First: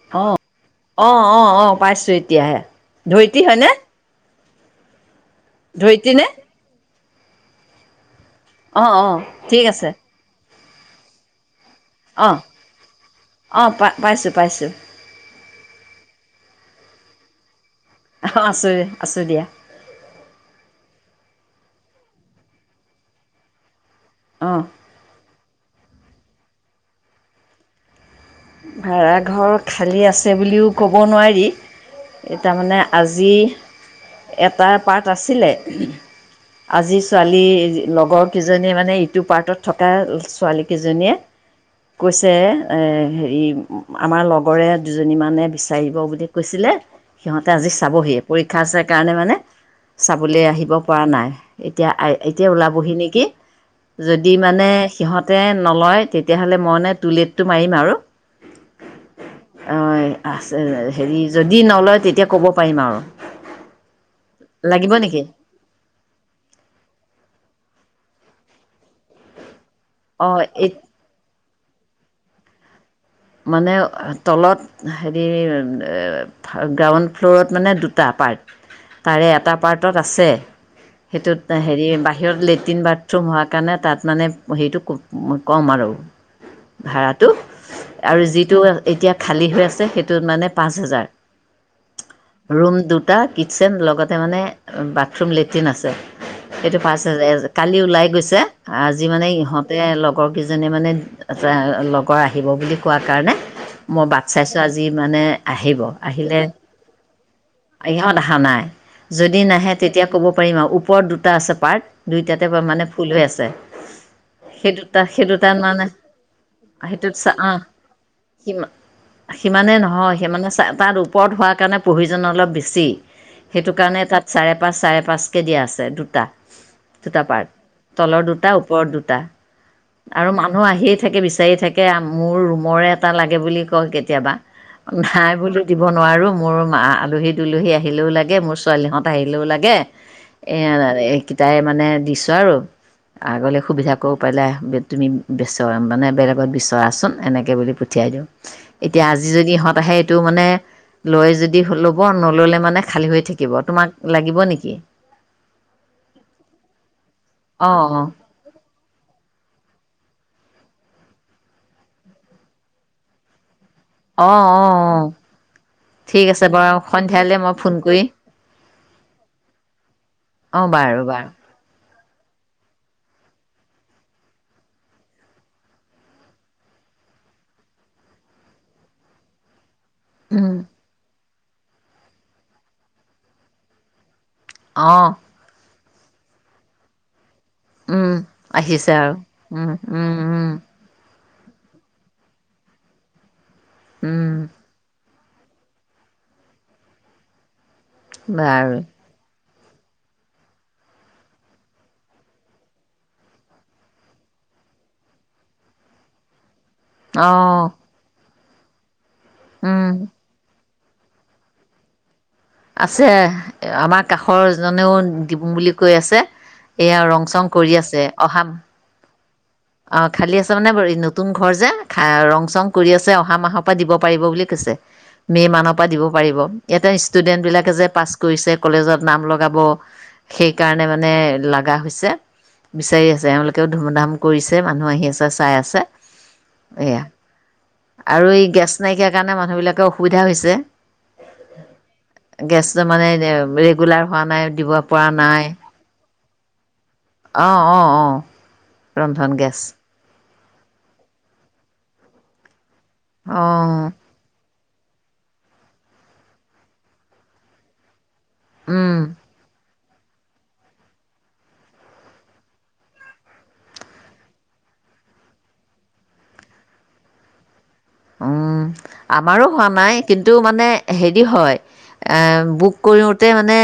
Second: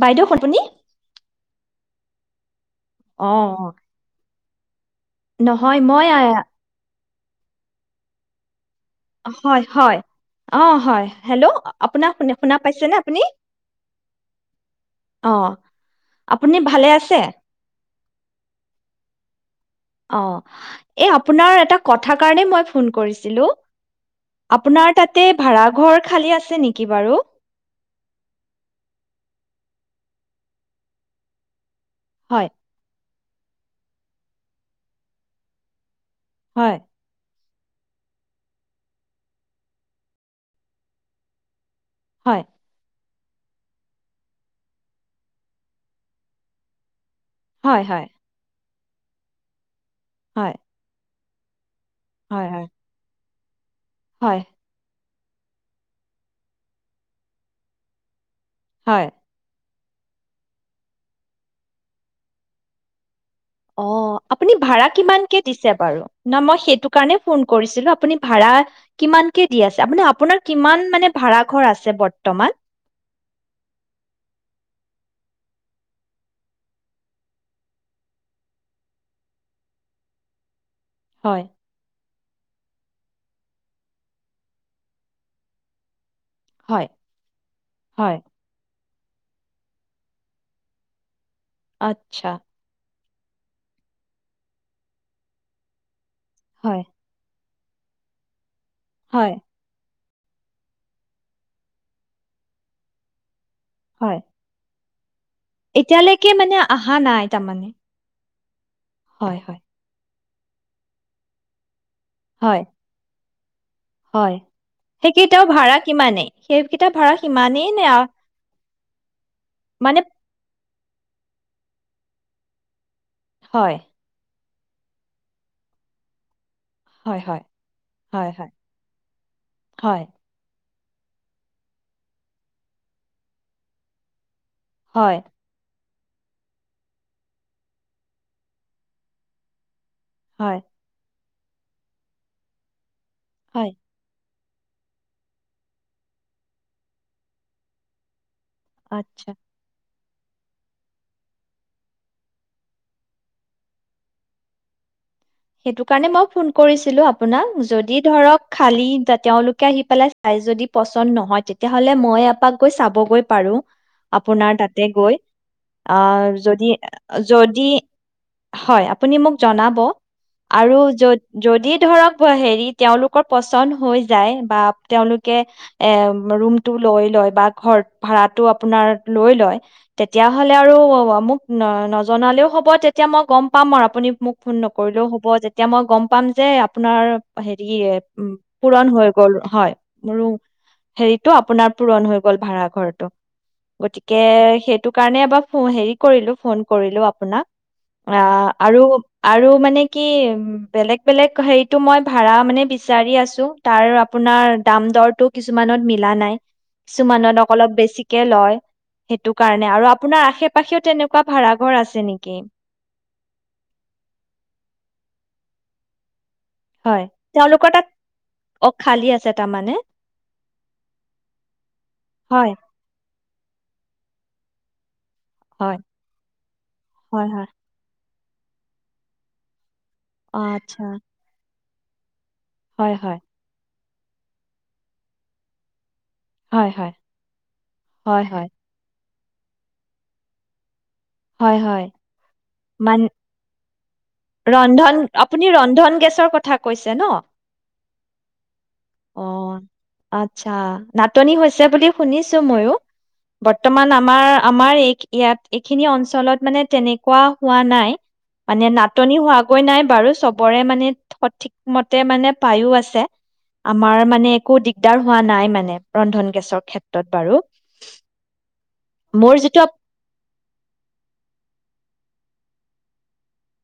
বাইদেউ অ', আপুনি অ', অ', অ'। পাইছোঁ এতিয়াহে ধৰিত্ৰী অঁ হয়নে? নহয় মই ধৰিত্ৰী নে? আয়াা অ অ ঠিক আছে অ', হয় হেল্ল'। আপোনাৰ শুনা অ', শুনা পাইছনেে আপুনি অ', পা-পাইছোঁ পাইছোঁ। পাইছোঁ। অ আপুনি ভালে আছে? অ, ' আছো আছো দিয়া। অ', এই আপোনাৰ এটা কথা কাৰণে মই ফোন কৰিছিলোঁ। অ', আপোনাৰ তাতেই ভাৰা। ঘৰ খালী আছে নেকি বাৰু ভাড়াঘৰ খালী আছে বুলিও ক'ব নোৱাৰি। এ, হয় তাৰ মানে আজ যি এটা পাৰ্ট আছিলে হয় আজি ছোৱালী লগৰ কেইজনীয়ে মানে ইটো পাৰ্টত থকা ছোৱালী কেইজনীয়ে কৈছে হয় এ হে আমাৰ লগৰে দুজনীমানে বিচাৰিব বুলি কৈছিলে। সিহঁতে আজি হয় হয় চাবহিয়ে পৰীক্ষা আছে কাৰণে মানে চাবলৈ হয় আহিব পৰা নাই। এ এতিয়া, আই, হয় এতিয়া হয় ওলাবহি নেকি? যদি হয় মানে সিহঁত টে নলয়, তেতিয়াহ'লে মই এনে টুলটটো মাৰিম, আৰু হয়। অ', আছে, হেৰি, যদি নলয়, তেতিয়া ক'ব পাৰিম, আৰু অ', আপুনি ভাড়া লাগিব নেকি কিমানকে দিছে বাৰু ন? মই সেইটো কাৰণে ফোন কৰিছোঁ। আপুনি ভাড়া কিমানকে দিয়ে আছে। আপোনি, অঁ আপোনাৰ এই কিমান মানে ভাড়া ঘৰ আছে বৰ্তমান। মানে, তলত, হেৰি, গ্ৰাউণ্ড ফ্ল'ৰত, মানে, দুটা পাৰ্ট। তাৰে এটা পাৰ্টত আছে। হয় সেইটোত হেৰি বা বাহিৰত লেট্ৰিন-বাথৰুম হোৱাৰ কাৰণে, তাত, মানে, হেৰিটো কম, আৰু হয়, ভাৰাটো হয়, আৰু যিটো এতিয়া খালী হৈ আছে। সেইটোত, মানে, পাঁচ হাজাৰ। আচ্ছা। টা কিটচেন লগত মানে বাথৰুম-লেট্ৰিন আছে। এইটো হয়, পাঁচ হাজাৰ কালি ওলাই গৈছে। আজি, মানে, হয়, ইহঁতে লগ লগৰকেইজনীয়ে, মানে, লগৰ আহিব বুলি কোৱাৰ কাৰণে মই বাট চাইছোঁ আজি। যি মানে আহিব এতিয়ালেকে আহিলে মানে, আহা নাই, তাৰমানে আৰু নাই। হয়, যদি হয়, নাহে, তেতিয়া ক'ব। ওপৰত দুটা আছে পাৰ্ট। দুইটাতে, হয়, বা মানে, ফুল হৈ আছে। ছে হয়, সেইকেইটাও ভাড়া কিমানেই, সেইকেইটা ভাড়া সিমানেই। নে আ সি সিমানে মানে নহয়, সিমানে চায় তাত ওপৰত হোৱাৰ কাৰণে, প্ৰয়োজন অলপ বেছি সেইটো হয়, কাৰণে, তাত চাৰে তাপা চাৰে পাঁচ কেজি আছে দুটা। হয়, দুটা হয়, পাৰ্ট। তলৰ হয়, দুটা, হয়, ওপৰত দুটা হয়, আৰু মা মানু্হ আহিয়ে থাকে, বিচাৰি থাকে মোৰ ৰুম মোৰে এটা লাগে বুলি কয় কেতিয়াবা। হয়, নাই বুলি দি দিব নোৱাৰোঁ, মোৰ আলহী-দুলহী আহিলেও লাগে, মোৰ ছোৱালীহঁত আহিলেও লাগে। হয়, এয়া [unintelligible] তাই মানে দিছো আৰু আগলে হয়, সুবিধা ক পেলাই তুমি বিচৰা মানে বেলেগত বিচৰাচোন এনে কে বুলি পঠিয়াই দিওঁ। এতিয়া আজি আচ্ছা। যদি ইহঁত আহে টো মানে লৈ যদি ল'ব নললে মানে খালী হৈ থাকিব। তোমাক লাগিব নিকি? সেইটো কাৰণে মই ফোন কৰিছিলো আ আপোনাক অঁ যদি অঁ ধৰক খালী তেওঁলোকে আহি পেলাই তাই যদি পচন্দ নহয় তেতিয়াহলে মই এপাক গৈ চাবগৈ পাৰো। অঁ আপোনাৰ অঁ তাতে অঁ গৈ, ঠিক আহ আছে যদি, বাৰু সন্ধিয়ালৈ মই যদি ফোন কৰি হয় আপুনি মোক জনাব। অ আৰু বাৰু য বাৰু যদি ধৰক হেৰি তেওঁলোকৰ পচন্দ হৈ যায়, বা তেওঁলোকে এ ৰুমটো লৈ লয় বা ঘৰ ভাৰাটো আপোনাৰ লৈ লয় তেতিয়া উম হ'লে আৰু মোক ন নজনালেও হ'ব তেতিয়া মই গম পাম আৰু আপুনি মোক ফোন অ কৰিলেও হ'ব যেতিয়া মই গম পাম যে আপোনাৰ হেৰি উম পূৰণ আহিছে হৈ আৰু গ'ল হয় উম উম মোৰ উম হেৰি তো আপোনাৰ পূৰণ হৈ গ'ল ভাড়া ঘৰটো। গতিকে উম সেইটো কাৰণে এবাৰ, হেৰি কৰিলো ফোন কৰিলো আপোনাক। আ বাৰু আৰু আৰু মানে কি বেলেগ-বেলেগ হেৰিটো মই ভাৰা মানে বিচাৰি আছো, তাৰ আপোনাৰ দাম দৰটো কিছুমানত মিলা নাই। অ কিছুমানত অলপ বেছিকে লয়। সেইটো কাৰণে আৰু উম আপোনাৰ আশে-পা পাশেও তেনেকুৱা ভাড়া ঘৰ আছে নিকি? আছে, আমাৰ কাষৰ জনেও দিম বুলি কৈ আছে। এইয়া হয় ৰং-চং তেওঁলোকৰ কৰি তাত আছে অহা অ খালী আছে তাৰমানে অ' খালি আছে মানে নতুন ঘৰ যে খা ৰং হয় চং কৰি আছে অহা মাহৰ পৰা দিব পাৰিব বুলি কৈছে। মে' মানৰ হয় পৰা দিব পাৰিব। ইয়াতে হয় হয় ষ্টুডেণ্টবিলাকে যে পাছ কৰিছে। কলেজত নাম লগাব, অ আচ্ছা সেইকাৰণে মানে, লাগ লগা হৈছে। হয় বিচাৰি হয় আছে। এওঁলোকেও ধুম দাম কৰিছে মানুহ আহি আছে চাই আছে। হয় হয় এয়া হয় আৰু এই হয় গেছ নাইকিয়া সেইকাৰণে মানুহবিলাকৰ অসুবিধা হৈছে। হয় হয় গেছটো মান মানে ৰেগুলাৰ হোৱা নাই, দিব ৰন্ধন পৰা আপুনি নাই, ৰন্ধন গেছৰ কথা কৈছে ন অ' অ' অ' ৰন্ধন গেছ। অ', আচ্ছা। নাটনি হৈছে বুলি শুনিছো ময়ো। বৰ্তমান অঁ আমাৰ আমাৰ এই ইয়াত এইখিনি অঞ্চলত মানে তেনেকুৱা হোৱা নাই। মানে নাটনি হোৱাগৈ নাই বাৰু চবৰে মানে সঠিক মতে মানে পায়ো আছে। আমাৰ মানে একো দিগদাৰ হোৱা নাই মানে ৰন্ধন গেছৰ ক্ষেত্ৰত বাৰু। উম, মোৰ আমাৰো যিটো হোৱা আপ- নাই। কিন্তু মানে হেৰি হয়? এ' বুক কৰোঁতে মানে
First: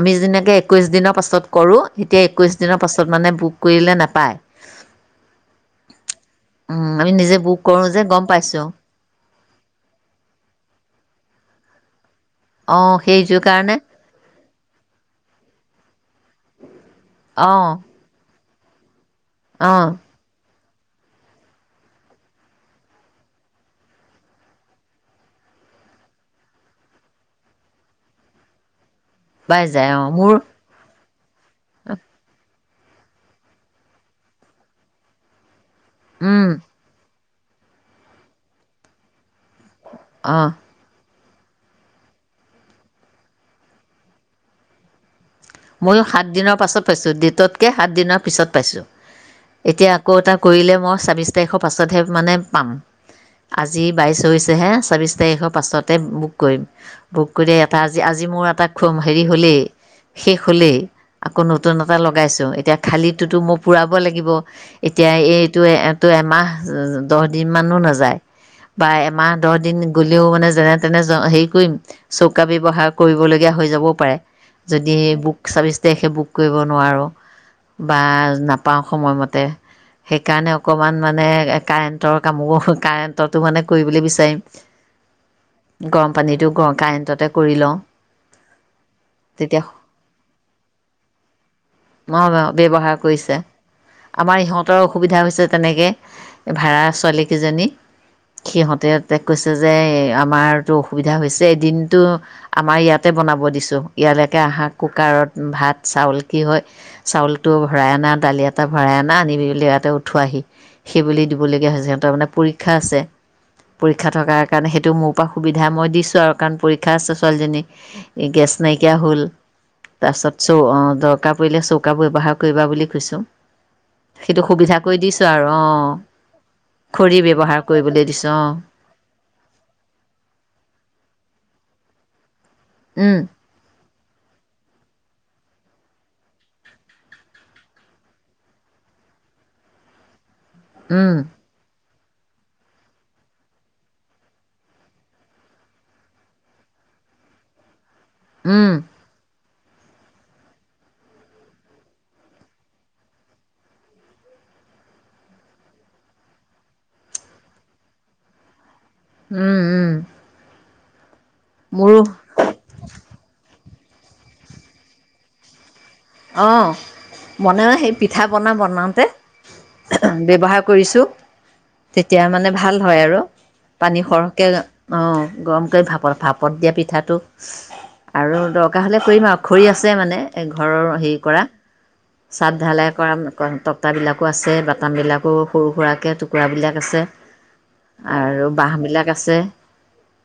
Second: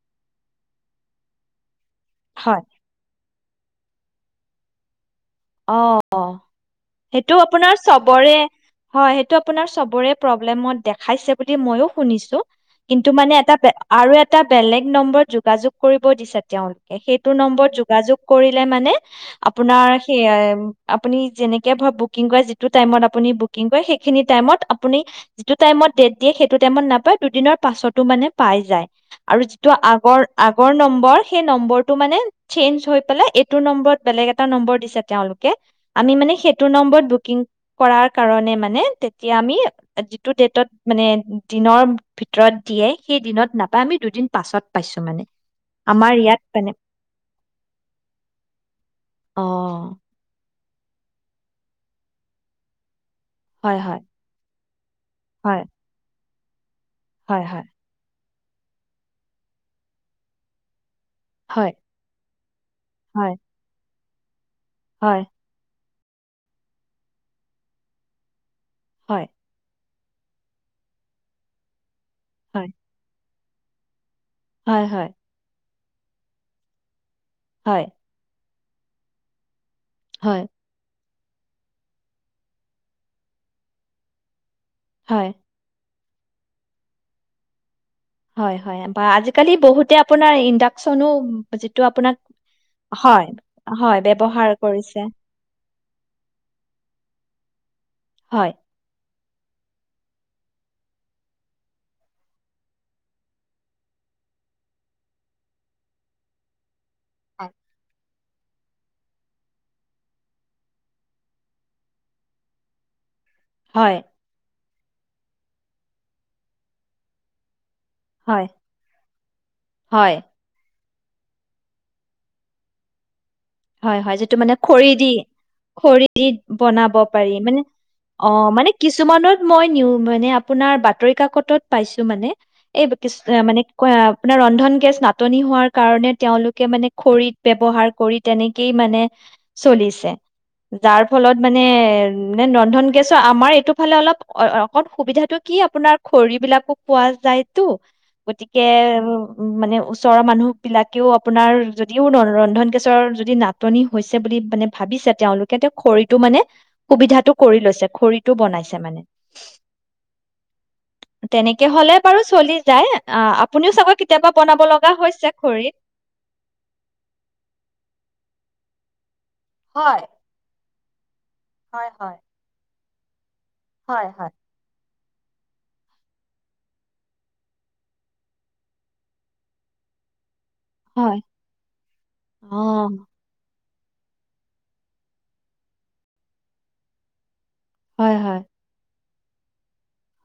আমি যেনেকৈ একৈছ দিনৰ পাছত কৰোঁ এতিয়া একৈছ হয় দিনৰ পাছত মানে বুক কৰিলে নাপায়। অ' উম, আমি নিজে সেইটো বুক আপোনাৰ কৰোঁ যে গম চবৰে পাইছোঁ হয়। সেইটো আপোনাৰ চবৰে প্ৰবলেমত দেখায়ছে বুলি ময়ো শুনিছো। অঁ কিন্তু সেইটো মানে এটা কাৰণে আৰু এটা বেলেগ নম্বৰত যোগাোগ কৰিব দিছে। তেওঁ সেইটো অঁ নম্বৰত যোগাযোগ কৰিলে মানে? অঁ আপোনাৰ আপুনি যেনেকে বুকিং কৰে যিটো টাইমত আপুনি বুকিং কৰে সেইখিনি টাইমত আপুনি যিটো টাইমত দিয়ে সেইটো টাইমত নাপায়, দুদিনৰ পাছো মানে পাই যায়। আৰু পাই যিটো যায় অঁ আগৰ মোৰ আগৰ নম্বৰ সেই নম্বৰটো মানে চেঞ্জ হৈ পেলাই এইটো নম্বৰত বেলেগ এটা নম্বৰ দিছে। তেওঁলোকে আমি মানে উম, সেইটো নম্বৰত বু কিং কৰাৰ কাৰণে মানে তে তিয়া আমি যিটো অঁ ডেটত মানে দিনৰ ভিতৰত দিয়ে, সেই দিনত নাপায়, আমি দুদিন পাছত পাইছো মানে। ময়ো আমাৰ ইয়াত সাতদিনৰ মানে পাছত পাইছোঁ, ডেটতকে সাত দিনৰ পিছত পাইছোঁ, অ এতিয়া ক এটা কৰিলে মই ছাব্বিশ তাৰিখৰ পাছতহে মানে পাম। হয় আজি হয় বাইছ হৈছেহে। চাবিছ পাঁচ তাৰিখৰ হয় পাছতে বুক কৈইম। বুক হয় কৰিয়ে হয় এটা আজি, আজি মোৰ তাক খোম হেৰি হ'লেই। শেষ হ'লেই। আকৌ হয় নতুন এটা লগাইছো, এতিয়া খালীতোটো মই পুৰা [unintelligible] লাগিব। হয় এতিয়া হয় এইটোয়ে তো এমাহ, দহ দিন মানো নাযায়। বা হয় এমাহ-দহ দিন। গ'লেও মানে যেনে তেনে, জ, হেৰি কৰিম। চৌকা হয় ব্যৱহাৰ কৰিবলৈ কিয়া হৈ যাবও পাৰে। হয় যদি হয় বুক চাভিচ তেখে বুক কৰিব নোৱাৰোঁ। বা নাপ পাওঁ সময়মতে। হয় হয় সেইকাৰণে অকমান, মানে কাৰেণ্টৰ কামো, কাৰেণ্টতো মানে কৰিবলৈ বিচাৰিম। হয়। গৰম পানীটো ক-কাৰেণ্টতে কৰি লওঁ। হয় হয়। বা আজিকালি তেতিয়া বহুতে আপোনাৰ ইণ্ডাকচনো যিটো আপোনাক [unintelligible] ব্যৱহাৰ হয় কৰিছে, হয় আমাৰ ব্যৱহাৰ ইহঁতৰ কৰিছে অসুবিধা হৈছে তেনেকে ভাড়া ছোৱালীকেইজনী, হয় সিহঁতে তেওঁক কৈছে যে আমাৰতো অসুবিধা হৈছে এদিনটো ইয়ালৈকে আহা কুকাৰত ভাত চাউল কি হয় চাউলটো ভৰাই অনাত দালি এটা ভৰাই আনা আনিমেলি ইয়াতে উঠোৱাহি সেইবুলি দিবলগীয়া হৈছে সিহঁতৰ মানে পৰীক্ষা আছে হয় পৰীক্ষা থকাৰ কাৰণ সেইটো মোৰ পৰা সুবিধা মই দিছোঁ আৰু কাৰণ পৰীক্ষা আছে ছোৱালীজনী এই হয় গেছ য়া হ'ল হয় তাৰপাছত চৌ অ দৰকাৰ পৰিলে চৌকা ব্যৱহাৰ কৰিবা বুলি কৈছোঁ হয় হয় যিটো সেইটো মানে সুবিধা কৰি খৰিদি দিছোঁ আৰু অঁ খৰিদি বনাব খৰি পাৰি মানে ব্যৱহাৰ কৰিবলৈ অ দিছোঁ অঁ মানে কিছুমানত মই নিওঁ মানে আপোনাৰ বাতৰি কাকতত পাইছো মানে এই কিছ উম মানে ক আপোনাৰ ৰন্ধন গেছ নাটনি হোৱাৰ কাৰণে তেওঁলোকে মানে খৰিত ব্যৱহাৰ কৰিত তেনেকেই মানে চলিছে যাৰ উম ফলত মানে নে ৰন্ধন গেছৰ আমাৰ এইটো ফালে অলপ অ অকণ সুবিধাতটো কি আপোনাৰ খৰি বিলাকো পোৱা যায়তো গতিকে উম [inaudible] উ মানে ওচৰৰ মানুহ বিলাকেও আপোনাৰ যদিও ন ৰন্ধন গেছ ৰ যদি নাটনি হৈছে বুলি মানে ভাবিছে তেওঁলোকে তেওঁ খৰিতটো মানে সুবিধাটো কৰি লৈছে, খৰিটো বনাইছে। মানে উম উম তেনেকে হলে মোৰো বাৰু চলি যায় আহ আপুনিও চাগৈ কেতিয়াবা বনাব লগা হৈছে খৰিত অ বনা সেই পিঠা পনা বনাওঁতে আহ হয় অহ ব্যৱহাৰ কৰিছোঁ হয় হয় তেতিয়া মানে ভাল হয় আৰু পানী হয় হয় সৰহকে এ অঁ গৰম কৰি ভাপত ভাপত দিয়া পিঠাটো আৰু দৰকাৰ হ'লে কৰিম আৰু খৰি আছে মানে ঘৰ হেৰি হয় কৰা অ ছাদ ঢালাই কৰা [inaudible] তক্তা বিলাকো আছে বাটাম বিলাকো সৰু সুৰাকে টুকুৰাবিলাক আছে হয় হয় আৰু বাঁহ বিলাক আছে আছে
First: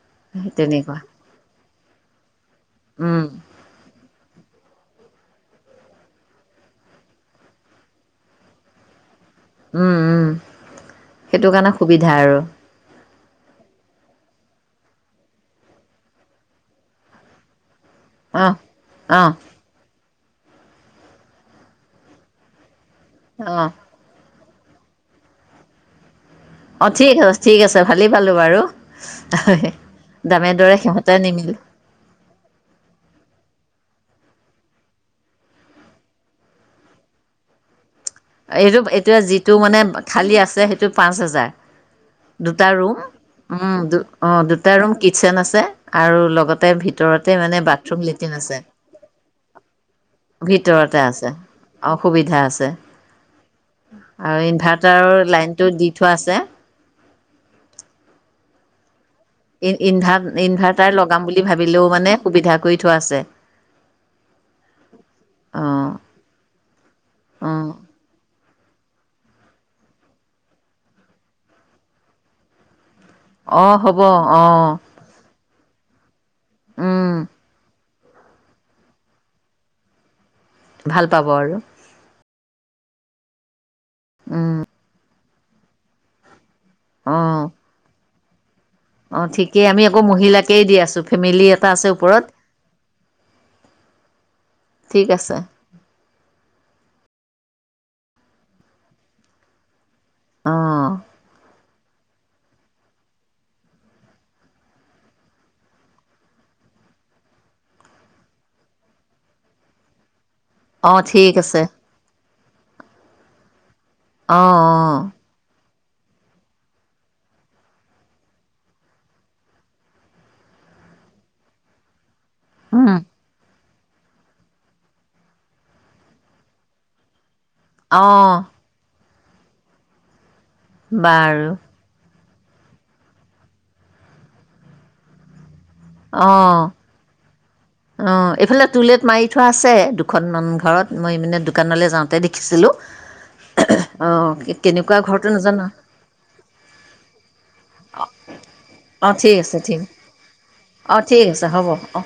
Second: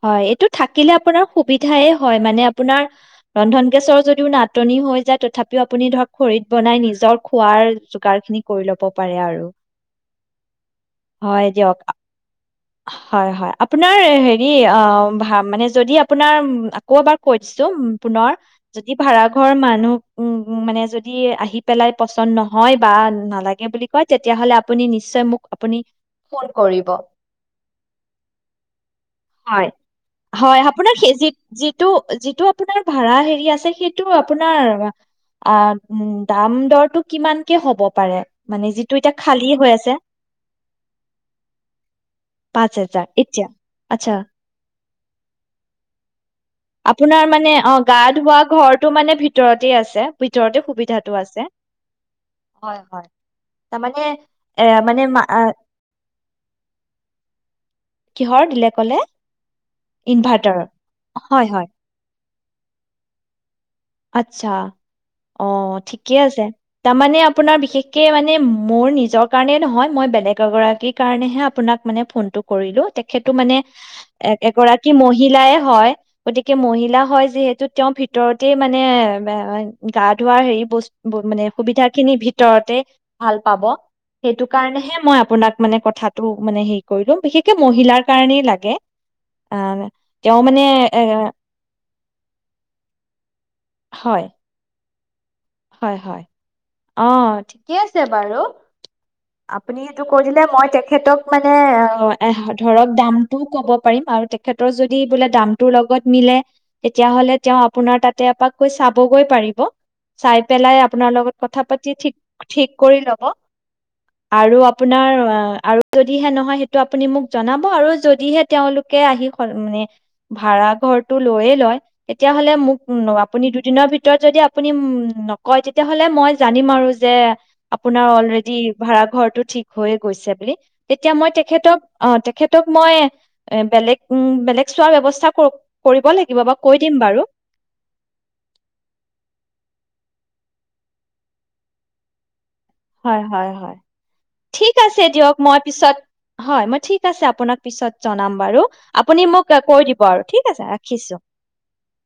হয় এইটো থাকিলে আপোনাৰ সুবিধাই হয় মানে আপোনাৰ উম, ৰন্ধন গেছৰ যদিও নাটনি হৈ যায় তথাপিও আপুনি ধৰক খৰিত বনাই নিজৰ খোৱাৰ যোগাৰ খিনি কৰি ল'ব পাৰে আৰু। উম, উম। হয় সেইটো কাৰণে দিয়ক সুবিধা আৰু। হয় হয় আপোনাৰ হেৰি অ ভ মানে যদি আপোনাৰ আকৌ এবাৰ কৈ দিছো। পুনৰ অঁ যদি অঁ ভাড়াঘৰ মানুহ উম, মানে যদি আহি পেলাই পচন্দ নহয় বা অঁ নালাগে বুলি কয় তেতিয়াহলে আপুনি নিশ্চয় মোক আপুনি ফোন কৰিব অঁ ঠিক আছে ঠিক আছে ভালেই পালো বাৰু হয় দামে হয়, দৰে আপোনাৰ সিহঁতে সেই যি নিমিলিল পাশে সিটো আহ দাম-দৰতো কিমানকে হ'ব? পাৰে? মানে এইটো যিটো এতিয়া এইটোয়া খালী যিটো হৈ মানে আছে খালী আছে সেইটো পাঁচ হোজাৰ দুটা পাঁচ ৰুম হেজাৰ এতিয়া। উম আচ্ছা, অ দুটা ৰুম কিটচেন আছে আৰু লগতে আপোনাৰ ভিতৰতে মানে অ' গা বাথৰুম লেট্ৰিন ধোৱা আছে ঘৰটো মানে ভিতৰতে আছে, ভিতৰতে সুবিধাটো আছে অ সুবিধা আছে হয়, হয়, তাৰমানে আৰু এ মানে মা ইনভাৰ্টাৰৰ আ, লাইনটো দি থোৱা আছে। কিহৰ দিলে কলে? ইনভাৰ্টাৰৰ? ইনভাৰ-ইনভাৰ্টাৰ লগাম বুলি হয়, হয়, ভাবিলেও মানে সুবিধা কৰি থোৱা আছে। আচ্ছা অ অঁ ঠিকে আছে তাৰমানে আপোনাৰ অঁ বিশেষকে মানে মোৰ নিজৰ কাৰণে নহয়, মই বেলেগ এগৰাকী কাৰনেহে আপোনাক মানে ফোন কৰিলোঁ। সেইটো মানে অঁ হ'ব এ অঁ এগৰাকী মহিলাই হয় গতিকে মহিলা হয় যিহেতু তেওঁ ভিত দ গোটেই মানে মে ৱে গাত ধোৱা হেৰি বস্তু ভাল পাব মানে আৰু সুবিধা খিনি ভিত ভিতৰতে ভাল পাব। সেইটো কাৰণেহে মই আপোনাক মানে কথাটো মানে হেৰি কৰি লম বিশেষকে মহিলাৰ কাৰণেই লাগে। অ', আ ঠিকেই। আমি আকৌ তেওঁ মানে মহিলাকেই দি এ আছোঁ, ফেমিলি এটা আছে ওপৰত। হয়। ঠিক আছে। হয় হয় অ ঠিকে আছে বাৰু আপুনি। টো কৈ দিলে মই অঁ তেখেতক মানে। অহ ধৰক দামটো ক'ব পাৰিম বাৰু তেখেতৰ যদি বোলে দামটোৰ লগত মিলে তেতিয়াহলে তেওঁ আপোনাৰ তাতে এপাকগৈ চাবগৈ পাৰিব। চাই পেলাই অঁ আপোনাৰ ঠিক লগত আছে কথা পাতি ঠিক ঠিক কৰি ল'ব। আৰু অঁ আপোনাৰ আৰু। যদিহে নহয় সেইটো আপুনি মোক জনাব আৰু যদিহে তেওঁলোকে আহি মানে ভাড়া ঘৰটো লৈয়ে লয়। তেতিয়াহলে মোক অঁ আপুনি দুদিন। দিনৰ ভিতৰত যদি আপুনি উম। নকয় তেতিয়াহলে মই জানিম আৰু যে। আপোনাৰ অঁ অলৰেডি ভাড়াঘৰ। ঘৰটো ঠিক হৈয়ে গৈছে বুলি। তেতিয়া মই বাৰু তেখেতক অ তেখেতক। তেখেতক মই এ বেলেগ উম বেলেগ চোৱাৰ ব্যৱস্থা কৰোঁ। কৰিব লাগিব বা কৈ দিম বাৰু। অ এইফালে টুলেত মাৰি থোৱা আছে দুখনমান ঘৰত মই মানে দোকানলৈ যাওঁতে দেখিছোঁ। হয় হয় ঠিক কেনেকুৱা আছে ঘৰটো দিয়ক মই নাজানো পিছত হয় ঠিক আছে মই আপোনাক পিছত জনাম বাৰু অঁ আপুনি ঠিক মোক আছে ঠিক কৈ দিব আৰু ঠিক আছে অঁ ৰাখিছোঁ। ঠিক আছে হ'ব অঁ